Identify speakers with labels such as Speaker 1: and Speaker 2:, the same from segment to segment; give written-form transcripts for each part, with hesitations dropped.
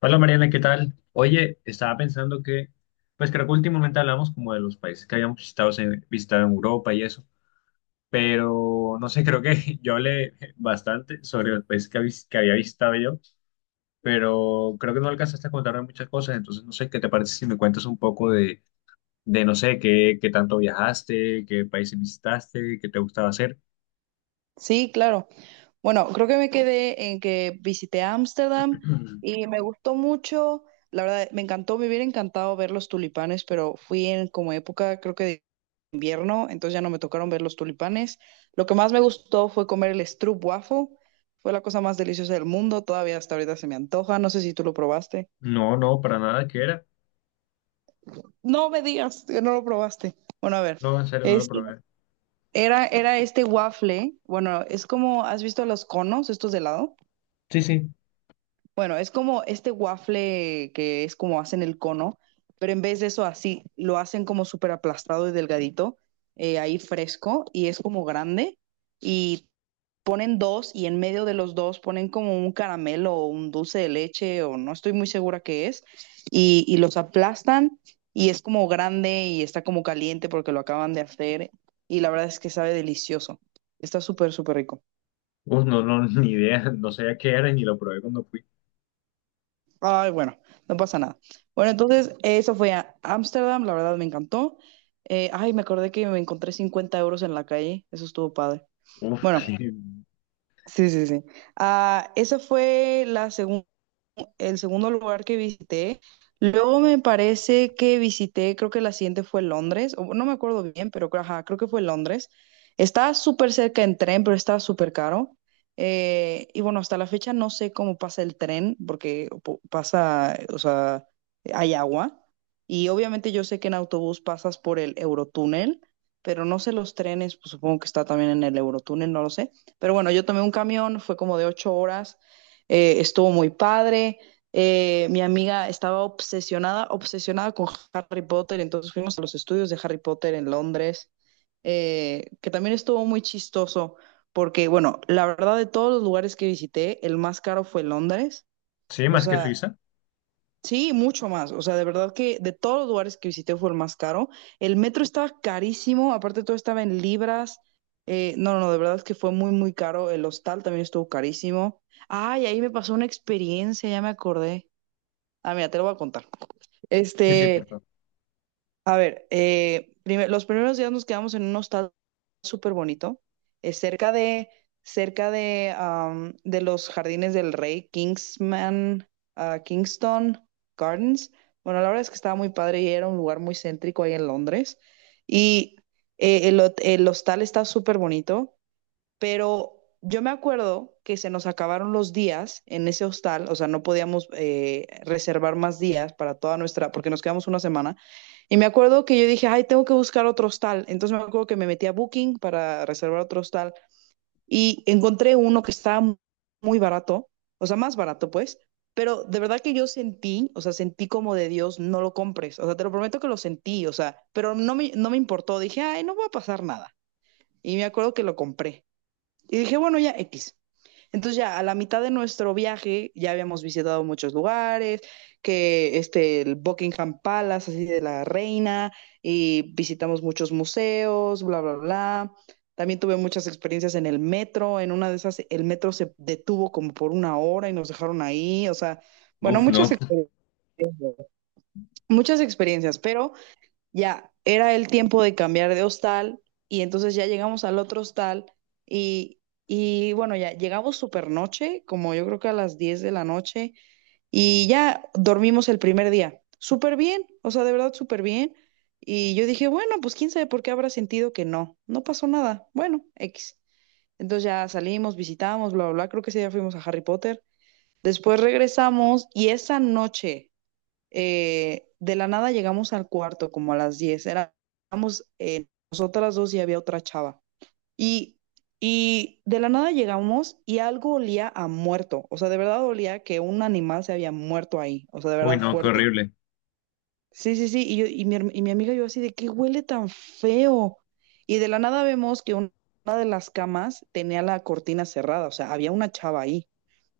Speaker 1: Hola Mariana, ¿qué tal? Oye, estaba pensando que, pues creo que últimamente hablamos como de los países que habíamos visitado en Europa y eso, pero no sé, creo que yo hablé bastante sobre los países que había visitado yo, pero creo que no alcanzaste a contarme muchas cosas, entonces no sé, ¿qué te parece si me cuentas un poco de no sé, qué tanto viajaste, qué países visitaste, qué te gustaba hacer?
Speaker 2: Sí, claro. Bueno, creo que me quedé en que visité Ámsterdam y me gustó mucho. La verdad, me encantó, me hubiera encantado ver los tulipanes, pero fui en como época, creo que de invierno, entonces ya no me tocaron ver los tulipanes. Lo que más me gustó fue comer el stroopwafel. Fue la cosa más deliciosa del mundo. Todavía hasta ahorita se me antoja. No sé si tú lo probaste.
Speaker 1: No, no, para nada, ¿qué era?
Speaker 2: No me digas que no lo probaste. Bueno, a ver.
Speaker 1: No, en serio, no lo
Speaker 2: Este,
Speaker 1: probé.
Speaker 2: era este waffle. Bueno, es como, ¿has visto los conos, estos de helado?
Speaker 1: Sí, sí.
Speaker 2: Bueno, es como este waffle que es como hacen el cono, pero en vez de eso así, lo hacen como súper aplastado y delgadito, ahí fresco, y es como grande, y ponen dos, y en medio de los dos ponen como un caramelo o un dulce de leche, o no estoy muy segura qué es, y los aplastan, y es como grande y está como caliente porque lo acaban de hacer, y la verdad es que sabe delicioso, está súper, súper rico.
Speaker 1: Uf, no, no, ni idea, no sabía qué era y ni lo probé cuando fui.
Speaker 2: Ay, bueno, no pasa nada. Bueno, entonces eso fue a Ámsterdam, la verdad me encantó. Ay, me acordé que me encontré 50 euros en la calle, eso estuvo padre.
Speaker 1: Uf,
Speaker 2: Bueno,
Speaker 1: sí.
Speaker 2: sí, sí, sí. Ah, esa fue la segunda el segundo lugar que visité. Luego me parece que visité, creo que la siguiente fue Londres, o no me acuerdo bien, pero ajá, creo que fue Londres. Estaba súper cerca en tren, pero estaba súper caro. Y bueno, hasta la fecha no sé cómo pasa el tren, porque pasa, o sea, hay agua. Y obviamente yo sé que en autobús pasas por el Eurotúnel, pero no sé los trenes, pues supongo que está también en el Eurotúnel, no lo sé. Pero bueno, yo tomé un camión, fue como de 8 horas, estuvo muy padre. Mi amiga estaba obsesionada, obsesionada con Harry Potter, entonces fuimos a los estudios de Harry Potter en Londres, que también estuvo muy chistoso, porque bueno, la verdad de todos los lugares que visité, el más caro fue Londres,
Speaker 1: Sí,
Speaker 2: o
Speaker 1: más que
Speaker 2: sea,
Speaker 1: Suiza.
Speaker 2: sí, mucho más. O sea, de verdad que de todos los lugares que visité fue el más caro. El metro estaba carísimo, aparte todo estaba en libras. No, no, no, de verdad que fue muy, muy caro. El hostal también estuvo carísimo. Ay, ahí me pasó una experiencia, ya me acordé. Ah, mira, te lo voy a contar.
Speaker 1: Sí, sí, por
Speaker 2: Este,
Speaker 1: favor.
Speaker 2: a ver, los primeros días nos quedamos en un hostal súper bonito, eh, cerca de, cerca de, de los jardines del rey, Kingsman, ah, Kingston Gardens. Bueno, la verdad es que estaba muy padre y era un lugar muy céntrico ahí en Londres. Y el hostal está súper bonito, pero yo me acuerdo que se nos acabaron los días en ese hostal, o sea, no podíamos reservar más días para toda nuestra, porque nos quedamos una semana. Y me acuerdo que yo dije, ay, tengo que buscar otro hostal. Entonces me acuerdo que me metí a Booking para reservar otro hostal y encontré uno que estaba muy barato, o sea, más barato pues, pero de verdad que yo sentí, o sea, sentí como de Dios, no lo compres, o sea, te lo prometo que lo sentí, o sea, pero no me importó, dije, ay, no va a pasar nada. Y me acuerdo que lo compré. Y dije, bueno, ya X. Entonces ya a la mitad de nuestro viaje ya habíamos visitado muchos lugares, que este, el Buckingham Palace, así de la reina, y visitamos muchos museos, bla, bla, bla. También tuve muchas experiencias en el metro, en una de esas el metro se detuvo como por una hora y nos dejaron ahí, o sea, bueno,
Speaker 1: Uf, no.
Speaker 2: muchas experiencias, pero ya, era el tiempo de cambiar de hostal y entonces ya llegamos al otro hostal y, y bueno, ya llegamos super noche, como yo creo que a las 10 de la noche y ya dormimos el primer día. Súper bien, o sea, de verdad súper bien. Y yo dije, bueno, pues quién sabe por qué habrá sentido que no, no pasó nada. Bueno, X. Entonces ya salimos, visitamos, bla, bla, bla, creo que ese día fuimos a Harry Potter. Después regresamos y esa noche, de la nada llegamos al cuarto como a las 10. Éramos nosotras dos y había otra chava. Y, y de la nada llegamos y algo olía a muerto. O sea, de verdad olía que un animal se había muerto ahí. O sea, de
Speaker 1: Uy,
Speaker 2: verdad
Speaker 1: no, qué
Speaker 2: fuerte.
Speaker 1: horrible.
Speaker 2: Sí, sí, sí. Y, yo, y, mi, herm- y mi amiga y yo así de qué huele tan feo. Y de la nada vemos que una de las camas tenía la cortina cerrada. O sea, había una chava ahí.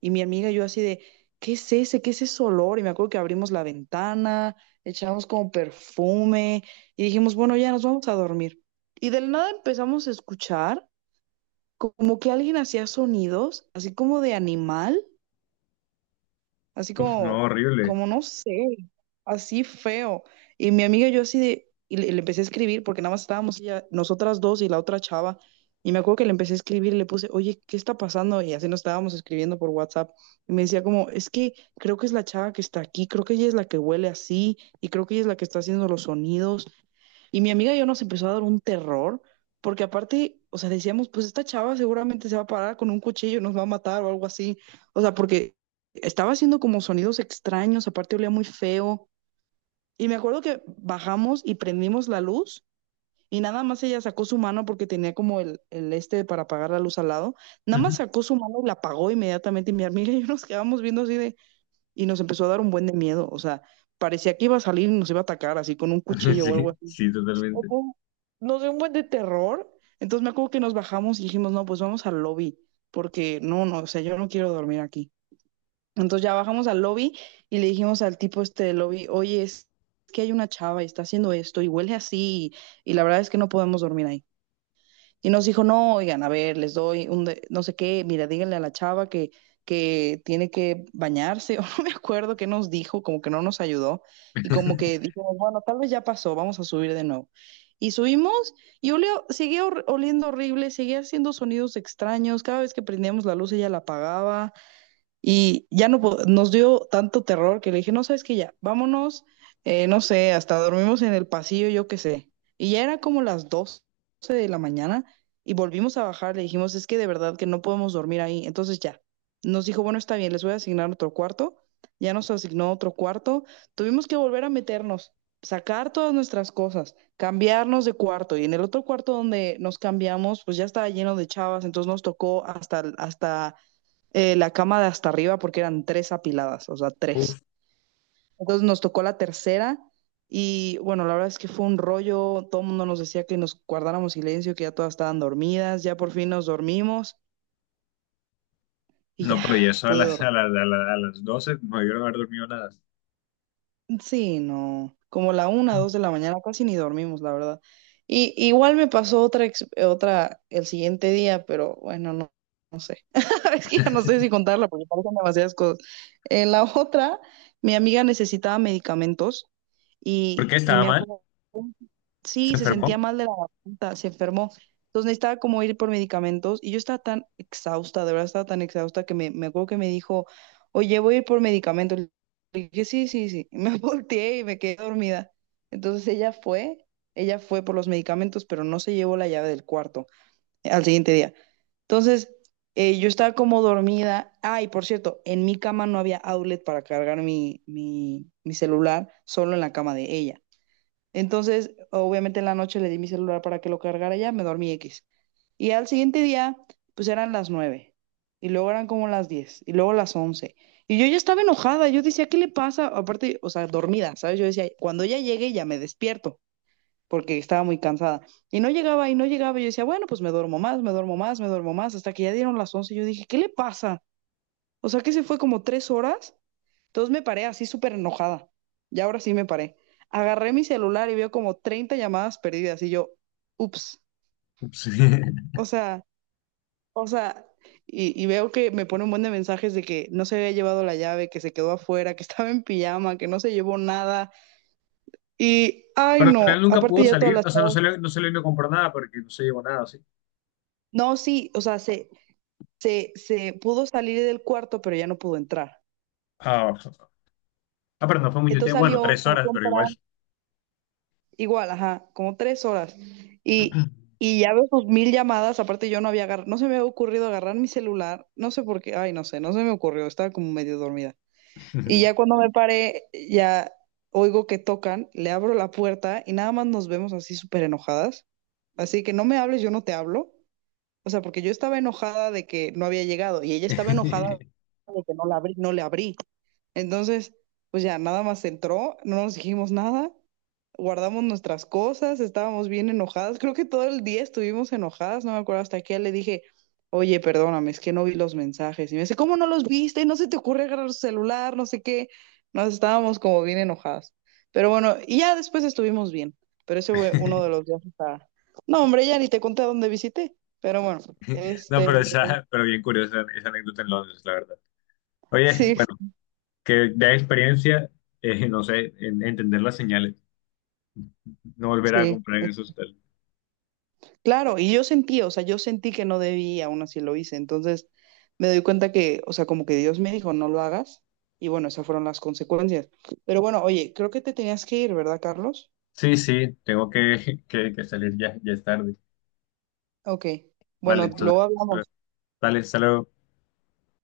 Speaker 2: Y mi amiga y yo así de, ¿qué es ese? ¿Qué es ese olor? Y me acuerdo que abrimos la ventana, echamos como perfume y dijimos, bueno, ya nos vamos a dormir. Y del nada empezamos a escuchar como que alguien hacía sonidos, así como de animal, así
Speaker 1: Uf, no,
Speaker 2: como,
Speaker 1: horrible.
Speaker 2: como no sé, así feo. Y mi amiga y yo así de, y le empecé a escribir porque nada más estábamos nosotras dos y la otra chava. Y me acuerdo que le empecé a escribir y le puse, oye, ¿qué está pasando? Y así nos estábamos escribiendo por WhatsApp. Y me decía como, es que creo que es la chava que está aquí, creo que ella es la que huele así y creo que ella es la que está haciendo los sonidos y mi amiga y yo nos empezó a dar un terror, porque aparte, o sea, decíamos, pues esta chava seguramente se va a parar con un cuchillo, nos va a matar o algo así. O sea, porque estaba haciendo como sonidos extraños, aparte olía muy feo. Y me acuerdo que bajamos y prendimos la luz y nada más ella sacó su mano porque tenía como el este para apagar la luz al lado. Nada más
Speaker 1: Ujú.
Speaker 2: sacó su mano y la apagó inmediatamente y mi amiga y yo nos quedamos viendo así de... Y nos empezó a dar un buen de miedo, o sea, parecía que iba a salir y nos iba a atacar así con un cuchillo o algo
Speaker 1: Sí, sí,
Speaker 2: o
Speaker 1: totalmente.
Speaker 2: con- nos dio un buen de terror. Entonces me acuerdo que nos bajamos y dijimos, no, pues vamos al lobby, porque no, no, o sea, yo no quiero dormir aquí. Entonces ya bajamos al lobby y le dijimos al tipo este del lobby, oye, es que hay una chava y está haciendo esto y huele así y la verdad es que no podemos dormir ahí y nos dijo, no, oigan, a ver, les doy no sé qué, mira, díganle a la chava que tiene que bañarse, o no me acuerdo qué nos dijo, como que no nos ayudó, y como que dijimos, bueno, tal vez ya pasó, vamos a subir de nuevo. Y subimos y olió, oliendo horrible, seguía haciendo sonidos extraños, cada vez que prendíamos la luz ella la apagaba. Y ya no po- nos dio tanto terror que le dije, no sabes que ya, vámonos, no sé, hasta dormimos en el pasillo, yo qué sé. Y ya era como las 12 de la mañana y volvimos a bajar, le dijimos, es que de verdad que no podemos dormir ahí. Entonces ya, nos dijo, bueno, está bien, les voy a asignar otro cuarto. Ya nos asignó otro cuarto. Tuvimos que volver a meternos, sacar todas nuestras cosas, cambiarnos de cuarto. Y en el otro cuarto donde nos cambiamos, pues ya estaba lleno de chavas, entonces nos tocó hasta la cama de hasta arriba porque eran tres apiladas, o sea, tres.
Speaker 1: Uf,
Speaker 2: Entonces nos tocó la tercera y bueno, la verdad es que fue un rollo, todo el mundo nos decía que nos guardáramos silencio, que ya todas estaban dormidas, ya por fin nos dormimos y
Speaker 1: no,
Speaker 2: ya
Speaker 1: pero ya eso a
Speaker 2: pude
Speaker 1: las, a
Speaker 2: dormir.
Speaker 1: las, a la- a las 12 no debieron haber dormido nada.
Speaker 2: Sí, no, como la 1, 2 de la mañana casi ni dormimos, la verdad. Y igual me pasó otra el siguiente día, pero bueno, no, no sé. Es que ya no sé si contarla porque parecen demasiadas cosas. En la otra, mi amiga necesitaba medicamentos
Speaker 1: ¿Por
Speaker 2: y,
Speaker 1: qué
Speaker 2: y
Speaker 1: estaba
Speaker 2: me
Speaker 1: mal?
Speaker 2: acuerdo
Speaker 1: ¿Se
Speaker 2: sí, se sentía
Speaker 1: enfermó?
Speaker 2: mal de la garganta, se enfermó. Entonces necesitaba como ir por medicamentos y yo estaba tan exhausta, de verdad estaba tan exhausta que me acuerdo que me dijo, oye, voy a ir por medicamentos. Le dije, sí, sí, sí. Y me volteé y me quedé dormida. Entonces ella fue por los medicamentos, pero no se llevó la llave del cuarto, al siguiente día. Entonces yo estaba como dormida. Ah, y por cierto, en mi cama no había outlet para cargar mi celular, solo en la cama de ella. Entonces, obviamente en la noche le di mi celular para que lo cargara ya, me dormí X. Y al siguiente día, pues eran las 9. Y luego eran como las 10. Y luego las 11. Y yo ya estaba enojada. Yo decía, ¿qué le pasa? Aparte, o sea, dormida, ¿sabes? Yo decía, cuando ya llegue, ya me despierto. Porque estaba muy cansada. Y no llegaba y no llegaba. Y yo decía, bueno, pues me duermo más, me duermo más, me duermo más. Hasta que ya dieron las 11. Y yo dije, ¿qué le pasa? O sea, que se fue como 3 horas, entonces me paré así súper enojada. Y ahora sí me paré. Agarré mi celular y veo como 30 llamadas perdidas y yo, ups,
Speaker 1: Sí.
Speaker 2: o sea, o sea, y veo que me pone un buen de mensajes de que no se había llevado la llave, que se quedó afuera, que estaba en pijama, que no se llevó nada. Y, ay,
Speaker 1: Pero al final
Speaker 2: no,
Speaker 1: nunca
Speaker 2: aparte
Speaker 1: pudo
Speaker 2: ya todas
Speaker 1: salir,
Speaker 2: las...
Speaker 1: o sea, no salió, no salió y no compró nada porque no se llevó nada, sí.
Speaker 2: No, sí, o sea, se pudo salir del cuarto, pero ya no pudo entrar.
Speaker 1: Ah, ah, pero no fue mucho
Speaker 2: Entonces
Speaker 1: tiempo. Bueno,
Speaker 2: salió,
Speaker 1: tres
Speaker 2: fue a
Speaker 1: horas, pero
Speaker 2: comprar.
Speaker 1: igual.
Speaker 2: Igual, ajá, como 3 horas. Y, y ya veo sus mil llamadas, aparte yo no había agarrado, no se me había ocurrido agarrar mi celular, no sé por qué, ay, no sé, no se me ocurrió, estaba como medio dormida. Y ya cuando me paré, ya oigo que tocan, le abro la puerta y nada más nos vemos así súper enojadas. Así que no me hables, yo no te hablo. O sea, porque yo estaba enojada de que no había llegado y ella estaba enojada de que no le abrí. Entonces, pues ya nada más entró, no nos dijimos nada, guardamos nuestras cosas, estábamos bien enojadas, creo que todo el día estuvimos enojadas, no me acuerdo hasta qué le dije, oye, perdóname, es que no vi los mensajes. Y me dice, ¿cómo no los viste? No se te ocurre agarrar tu celular, no sé qué. Nos estábamos como bien enojadas. Pero bueno, y ya después estuvimos bien, pero ese fue uno de los viajes a... No, hombre, ya ni te conté a dónde visité, pero bueno,
Speaker 1: No,
Speaker 2: este,
Speaker 1: pero esa, pero bien curiosa esa anécdota en Londres, la verdad. Oye,
Speaker 2: sí,
Speaker 1: bueno, que de experiencia, no sé, en entender las señales, no volver a
Speaker 2: sí,
Speaker 1: comprar en esos hotel.
Speaker 2: claro, y yo sentí, o sea, yo sentí que no debía, aún así lo hice. Entonces me doy cuenta que, o sea, como que Dios me dijo, no lo hagas. Y bueno, esas fueron las consecuencias. Pero bueno, oye, creo que te tenías que ir, ¿verdad, Carlos?
Speaker 1: Sí, sí, tengo que, que salir ya, ya es tarde.
Speaker 2: Ok.
Speaker 1: Vale,
Speaker 2: Bueno, luego
Speaker 1: entonces,
Speaker 2: hablamos.
Speaker 1: vale, hasta luego.